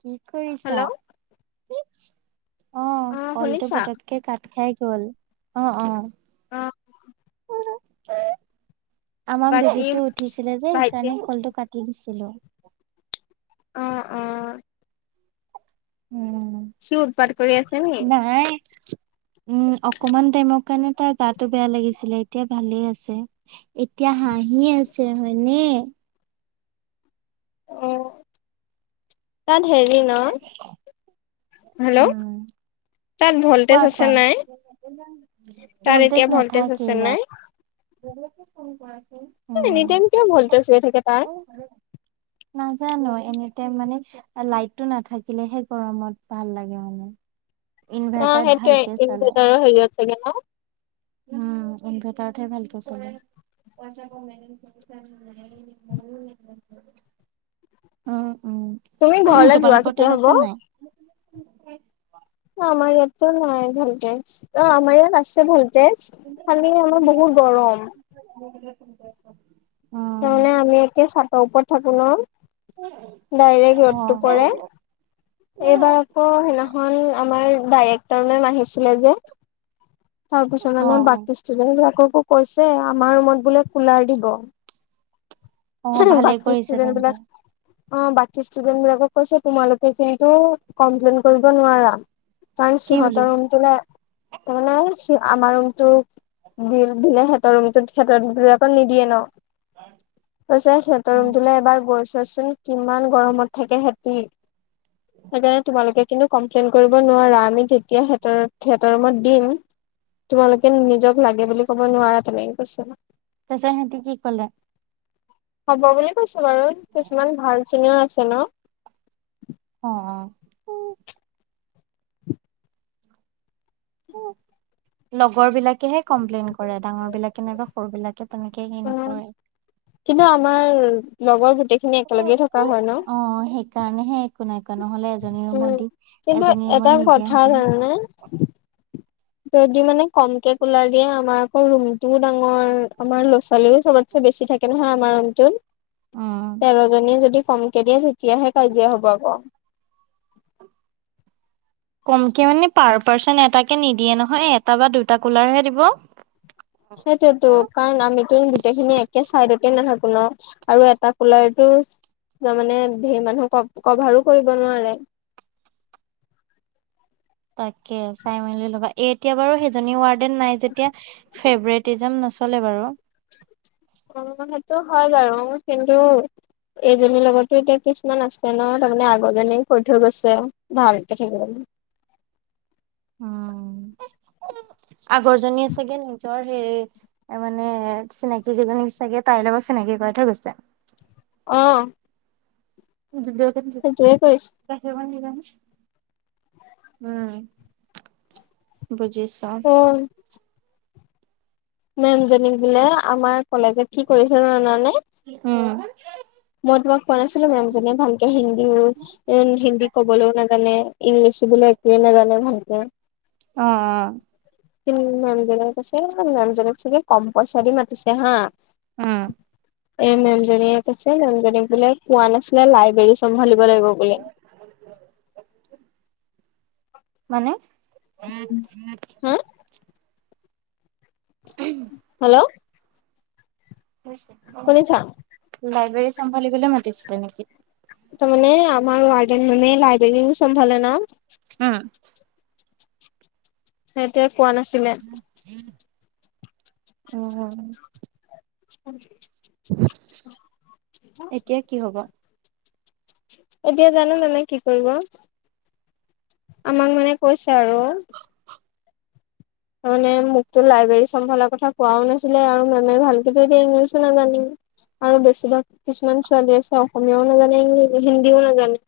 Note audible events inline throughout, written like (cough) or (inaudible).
কি কৰিছা হেল্ল' অ কলটো পটককে কাত খাই গল অ অ আহ (unintelligible) আমাৰ বাকী ভভিটো উঠিছিলে যে ভাইটি সেইকাৰণে শলটো কাটি দিছিলো অ অ উম সি উৎপাত কৰি আছে নি? নাই উম অকমান টাইমৰ কাৰণে তাৰ গাতটো বেয়া লাগিছিলে এতিয়া ভালে আছে এতিয়া হাঁহি আছে হয়নে উ তাত হেৰি ন হেল্ল' উম, তাত ভল্টেজ কোৱা আছে কোৱা নাই? (unintelligible) তাৰ এতিয়া ভল্টেজ আছে নাই? নাথাকাকেইবাৰ (unintelligible) গ (unintelligible) কোন (unintelligible) কোৱা এনিদন কিয় ভলটজ হৈ থাকে তাৰ জানো এনিটাইম মানে লাইটটো নাথাকিলেহে গৰমত ভাল লাগে মানে ইনভে সেইটোয়ে ইনভাৰটাৰৰ হেৰিয়ত চাগে ন উম ইনভাৰটাৰহে ভালকে চল উ উম তুমি ঘৰলে যোৱা তোমালোকৰ কেতিয়া তাত হ'ব? আছে নাই অ মাগে নাই ভালে অ আমাৰ ইয়াত আছে ভল্টেজ খালি আমাৰ বহুত গৰম ছ তাৰমানে আমি একি চাতৰ ওপৰত থাকো ন ডাইৰেক্ট অ ৰ'দটো পৰে এইবাৰ আকৌ সেইদিনাখন আমাৰ ডাইৰেক্টৰ মে আহিছিলে যে তাৰ পিছত অ অ মানে বাকী ষ্টুডেন্ট বিলাককো কৈছে আমাৰ ৰুমত বোলে কুলাৰ দিব অ ভালে বাকী কৰিছে ষ্টুডেণ্ট তেন্তে বিলাক অ বাকী ষ্টুডেন্ট বিলাকক কৈছে তোমালোকে কিন্তু কমপ্লেইন কৰিব নোৱাৰা কাৰণ কি বুলি সিহঁতৰ ৰুমটো ম মানে আমাৰ ৰুমটো দি দিনা সঁৰৰত সতৰকৌ নিদিয়ে ন। কৈছে সিহঁতৰ অ ৰুমটোলে এবাৰ গৈছচোন কিমান গৰমত থাকে সেহটি, সেইকাৰণে তোমালোকে কিন্তু কমপ্লেইন কৰিব নোৱাৰা আমি যেতিয়া স সিহট ৰুমত দিম। তোমালোকে নিজক লাগে বুলি কব নোৱাৰা তেনেকে কৈছ। পিছে সেহতি কি ক'লে? হ'ব বুলি কৈছো বাৰু কিছুমান ভাল চিনিও আছে ন। অ উ লগৰ বিলাকেহে কমপ্লেইন কৰে ডাঙৰ বিলাকে নাইবা সৰু বিলাকে। তেনেকে হেৰি অ' নকৰে কিন্তু আমাৰ লগৰ গোটেইখিনি একেলগেই থকা হয় ন। অ সেইকাৰণেহে একো নাই নহলে এজনী ৰুমত উম দি কিন্তু এজনী এটা ৰুমত কথা নিদিয়াহেতেন জানানে যদি মানে কমকে কলাৰ দিয়ে আমাৰ আকৌ ৰুমটোও ডাঙৰ আমাৰ ল ৰা চোৱালিও চবতচে বেছি থাকে নহয় আমাৰ অটো উম তেৰজনীয়ে যদি কমকে দিয়া। তিয়াহে কাজিয়া হ'ব আকৌ কমকে মানে পাৰ পাৰ্চন এটাকে নিদিয়ে নহয় এটা বা দুটা কুলাৰহে দিব। সেইটোতো কাৰণ আমিত গোটেইখিনি একে চাইডতে নাথাকো। ন আৰু এটা কুলাৰটো তাৰমানে ধেই মানুহ ক কভাৰো কৰিব নোৱাৰে। (inaudible) তাকে চাই মেলি লগা এ এতিয়া বাৰু সেইজনী ৱাৰড। ন নাই যদি ফেভেৰেতদিজম নচলে বাৰু অ' সেইটো হয় বাৰু কিন্তু। এইজনীৰ লগতো এতিয়া কিছুমান আছে ন তাৰমানে আগ জনী কৈ থৈ গৈছে ভালকে থাকিব। (inaudible) উম, আগৰ জনীযে চাগে নিজৰ সেই মানে চিনাকি কেইজনী চাগে তাইৰ লগত চিনাকি কৰা থৈ গৈছে। অ', ম সেইটোয়ে (unintelligible) কৰিছো উম, বুজিছা। অ মেম জনীক বোলে আমাৰ কলেজে কি কৰিছে জ জানানে? উম, মই তোমাক কোৱা নাছিলো মেম জনীযে ভালকে হিন্দী-হিন্দী কবলৈও নাজানে ইংলিচো বুলি একোৱে নাজানে ভালকে। অ-অ, কি মেম জনী কৈছে মেম জনীক চাগে কম পইচাৰ দি মাতিছে হা। উম এ মেমজনীয়ে কৈছে মেমজনীক বোলে কোৱা নাছিলে লাইব্ৰেৰী চম্ভালিব। লাগিব বুলি। মানে হা হেল্ল', শুনিছা লাইব্ৰেৰী চম্ভালিবলৈ মাতিছিলে নেকি? তাৰ মানে আমাৰ ৱাৰ্ডেন মানে লাইব্ৰেৰী চ্ভালে ন। উম, সেইটোৱে। কোৱা নাছিলে। অহ, (inaudible) এতিয়া কি হব। এতিয়া জানো মানে কি কৰিব। আমাক মানে কৈছে আৰু মানে মোকতো লাইব্ৰেৰী চম্ভালাৰ কথা কোৱাও নাছিলে আৰু মেমে ভালক ইংলিছো নাজানে। আৰু বেছিভাগ কিছুমান ছোৱালী আছে অসমীয়াও নাজানে ইং হিন্দীও নাজানে।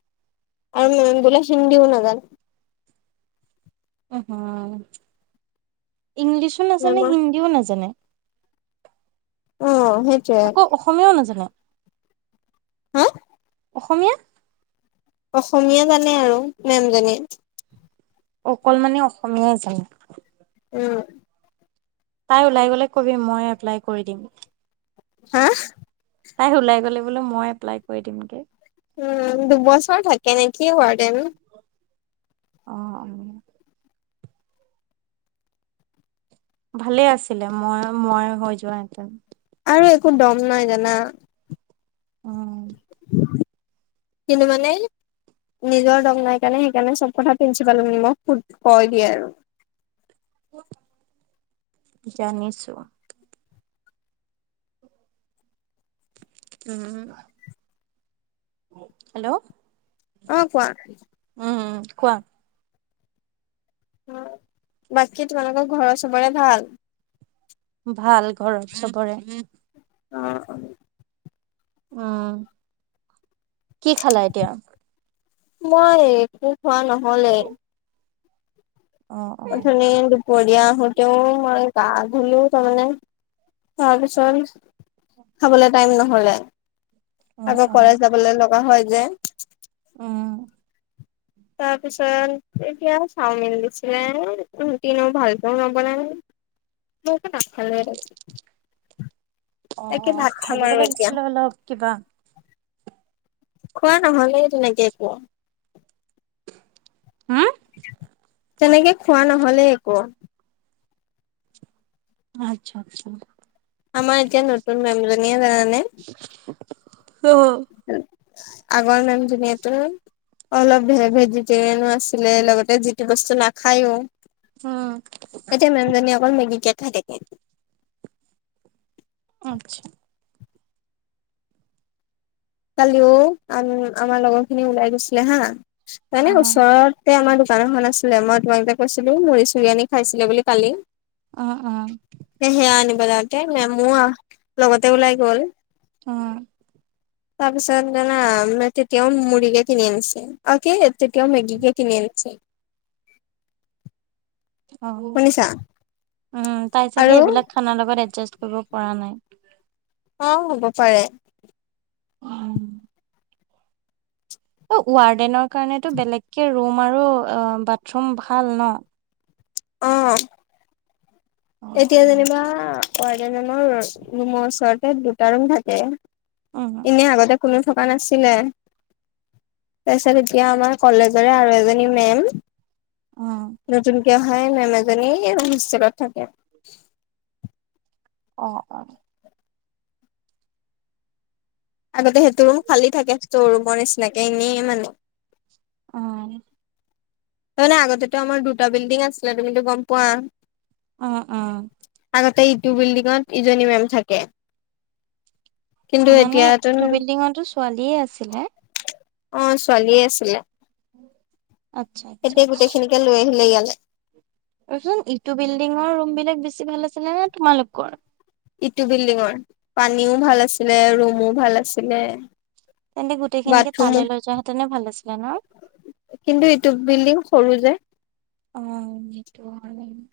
আৰু মেম বোলে হিন্দী ও নাজানে। ইংলিছো নাজানে মেমৰ হিন্দীও নাজানে। উম আকৌ অসমীয়াও নাজানে। হা? অসমীয়া। অসমীয়া জানে আৰু মেম জনীয়ে। অকল মানে অসমীয়াই জানে। উম। তাই ওলাই গ'লে কবি মই এপ্লাই কৰি দিম। হা। তাই ওলাই গলে বোলো মই এপ্লাই কৰি দিমগে। উম দুবছৰ থাকে নে কি ৱাৰ্ডেন। আহ অ। ভালে আছিলে মই মই হৈ যোৱা হেঁতেন। আৰু একো দম নাই জানা। অ। কিন্তু মানে- নিজৰ দম নাই কাৰণে সেইকাৰণে চব কথা প্ৰিন্সিপালক নিমোক কয় দিয়ে আৰু। জানিছো। উম। হেল্ল' অ কোৱা। উম কোৱা। অ বাকী তোমালোকৰ ঘৰৰ চবৰে ভাল। ভাল ঘৰৰত চবৰে। অ অ। উম কি খালা এতিয়া? মই একো খোৱা নহলেই। অ অ অথনি দুপৰীয়া আহোতেও মই গা ধলো তাৰমানে। তাৰপিছত খাবলৈ টাইম নহলে। অ আকৌ কলে যাবলৈ লগা হয় যে। আহ। তাৰপিছত এতিয়া চাওমিন দিছিলে ৰুটিনো ভালকেও নবননালে। মই টো নাখালোৱে। অ অ খাই ল'ব লাগিছিলে অলপ কিবা। খোৱা নহ'লে তেনেকে একো। হুম? তেনেকে খোৱা নহলে একো। আচ্ছা আচ্ছা। আমাৰ এতিয়া নতুন মেম জনীয়ে জানা অহ হ। আগৰ নাম ধুনিয়াটো অলপ ভে ভেজিটেৰিয়ানো আছিলে লগতে যিটো বস্তু নাখায়ো। উম এতিয়া মেম জনী অকল মেগি কে খাই থাকে। আচ্ছা। কালিও আ আমাৰ লগৰ খিনি ওলাই গৈছিলে হা। অ এনে ওচৰতে আমাৰ বাৰ খন আছিলে মই তোমাক যে কৈছিলো মুৰি চুৰি আানি খাইছিলে বুলি কালি অ' অ'। উলাওতে মেমো আও লগতে ওলাই গল। উম। তাৰ পিছত জানা তেতিয়াও মুড়িকে কিনি আনিছে আৰু কি তেতিয়াও মেগীকে কিনি আনিছে। (inaudible) আউ, শুনিছা উম তাই চাগে আৰু এইবিলাক খানাৰ লগত এডজা কৰিব পৰা নাই। অ', হ'ব পাৰে। উম, অ', ৱাৰ্ডেনৰ কাৰণেতো বেলেগকে ৰুম আৰু বাথৰুম ভাল ন'। অ'। উম, এতিয়া উম, যেনিবা ৱাডজনৰ ৰুমৰ ওচৰতে দুটা ৰুম থাকে। উম, ইনেই আগতে কোনো, থকা নাছিলে তাৰপিছত এতিয়া আমাৰ কলেজৰে আৰু এজনী মেম, আহ। (unintelligible) অহাই নাই মেমজনী হোষ্টেলত থাকে অ', অ'। আগতে সেইটো ৰুম খালী থাকে ষ্টৰ ৰুমৰ নিচিনাকে এনেইে মানে। আহ। তাৰমানে আগতো আমাৰ দুটা বিল্ডিং আছিলে তুমিতো গম পোৱা। অ', অ'। আগতে ইটো বিল্ডিঙত ইজনী মেম থাকে। কিন্তু মানে এতিয়াতো ইটো বিল্ডিঙতো ছোৱালীয়ে আছিলে। অ', ছোৱালীয়ে আছিলে। আচ্ছা, আচ্ছা। এতিয়া গোটেইখিনিকে লৈ আহিলে ইয়ালে। ৰচোন ইটো বিল্ডিঙৰ ৰুম বিলাক বেছি ভাল আছিলে নে তোমালোকৰ? ইটো বিল্ডিঙৰ পানীও ভাল আছিলে ৰুমো ভাল আছিলে। তেন্তে গোটেই খিনিকে বাথৰুমো তালৈ লৈ যোৱা হেঁতেনে ভাল আছিলে ন'। কিন্তু এইটো বিল্ডিং সৰু যে। অ', এইটো (unintelligible)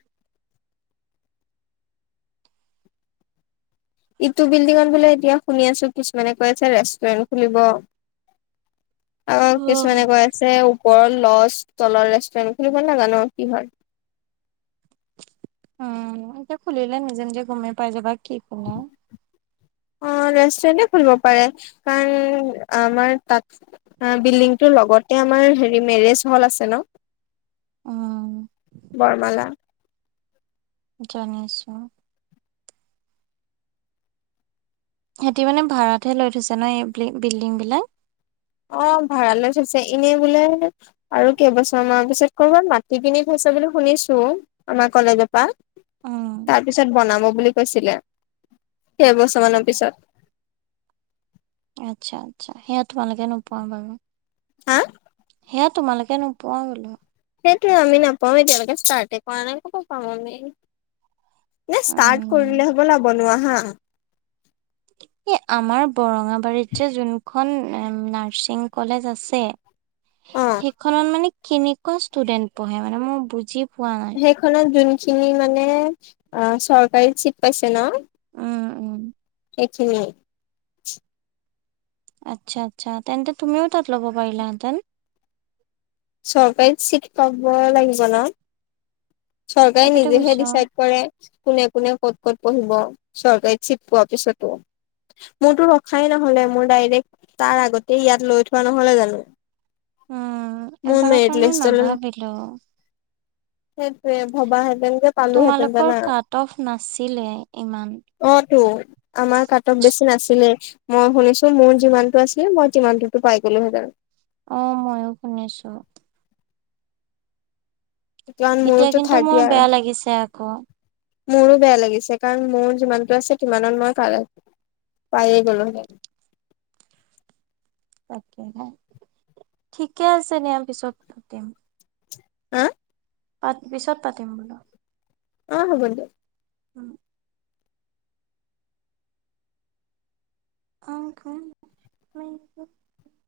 ইটো বিল্ডিঙত বোলে এতিয়া শুনি আছো কিছুমানে কৈ আছে ৰেষ্টুৰেণ্ট খুলিব। আৰু অ' কিছুমানে কৈ আছে বৰ ল'জ তলত ৰেষ্টুৰেণ্ট খুলিব, নাজানো কি হয়। উম এতিয়া খুলিলে নিজে নিজে গমে পাই যাবা কি ক অ (unintelligible) অ', ৰেষ্টুৰেণ্টতে খুলিব পাৰে কাৰণ আমাৰ তাত বিল্ডিংটোৰ লগতে আমাৰ হেৰি মেৰেজ হল আছে ন', উম। বৰমালা। জানিছো। সিহঁতি মানে ভড়াতহে লৈ থৈছে ন এই বিল্ডিং বিলাক। অ', ভাড়া লৈ থৈছে এনেই বোলে আৰু কেইবছৰমানানৰ পিছত কৰবাত মাটি কিনি থৈছে বুলি শুনিছো আমাৰ কলেজৰ পৰা উম তাৰ পিছত বনাব বুলি কৈছিলে এৰবছৰ মানৰ পিছত। আচ্ছা, আচ্ছা সেয়া তোমালোকে নোপোৱা বাৰু। হা। এ তোমালোকে নোপোৱা বুলু। সেইটোৱে আমি নাপাওঁ এতিয়ালৈকে ষ্টাৰ্টে কৰা নাই ক'ৰ পৰা পাম আমি। নে ষ্টাৰ্ট উম কৰিলে হ'বলা বনোৱা হা। আমাৰ বৰঙাবাৰীত যে যোনখন নাৰ্ছিং কলেজ আছে। অ সেইখনত মানে কেনেকুৱা ষ্টুডেন্ট পঢ়ে মানে মই বুজি পোৱা নাই সেইখনত যোনখিনি মানে অ', চৰকাৰী চিট পাইছে ন'। উম', উম। সেইখিনি। আচ্ছা আচ্ছা তেন্তে তুমিও তাত ল'ব পাৰিলাহেতেন। চৰকাৰী চিট পাব লাগিব ন'। চৰকাৰে তাকেতো নিজেহে কৈছো ডিচাইড কৰে কোনে কোনে ক'ত ক'ত পঢ়িব চৰকাৰী চিট পোৱা পিছতো। মোৰতো ৰখাই নহলে মোৰ ডাইৰেক্ট তাৰ আগতে ইয়াত লৈ থোৱা নহ'লে জানো। উম মোৰ এবাৰৰ মেৰিট কাৰণেও লিষ্টলৈ নাভাবিলো। ত ভবাহেঁতেন যে পালোহেঁতেন তোমালোকৰ জনা। কাট অফ নাছিলে ইমান অ', তটো আমাৰ কাট অফ বেছি নাছিল আছিলে মই শুনিছো মোৰ যিমান টো আছিলে মই যিমানটোতো পাই গ'লো হেতেন। অ', মইও শুনিছো। কাৰণ এতিয়া মোৰতো কিন্তু মোৰ থাৰ্তী বেয়া লাগিছে আকৌ মোৰো বেয়া লাগিছে কাৰণ মোৰ যিমানতটো আছে সিমানত মই পাইে গলো হেতেন। তাকে ঠিকে আছে দিয়া পিছপাতিম। উম। পিছত পাতিম বোলো। অ', হ'ব দিয়া। উম। অ', আকৌ (unintelligible)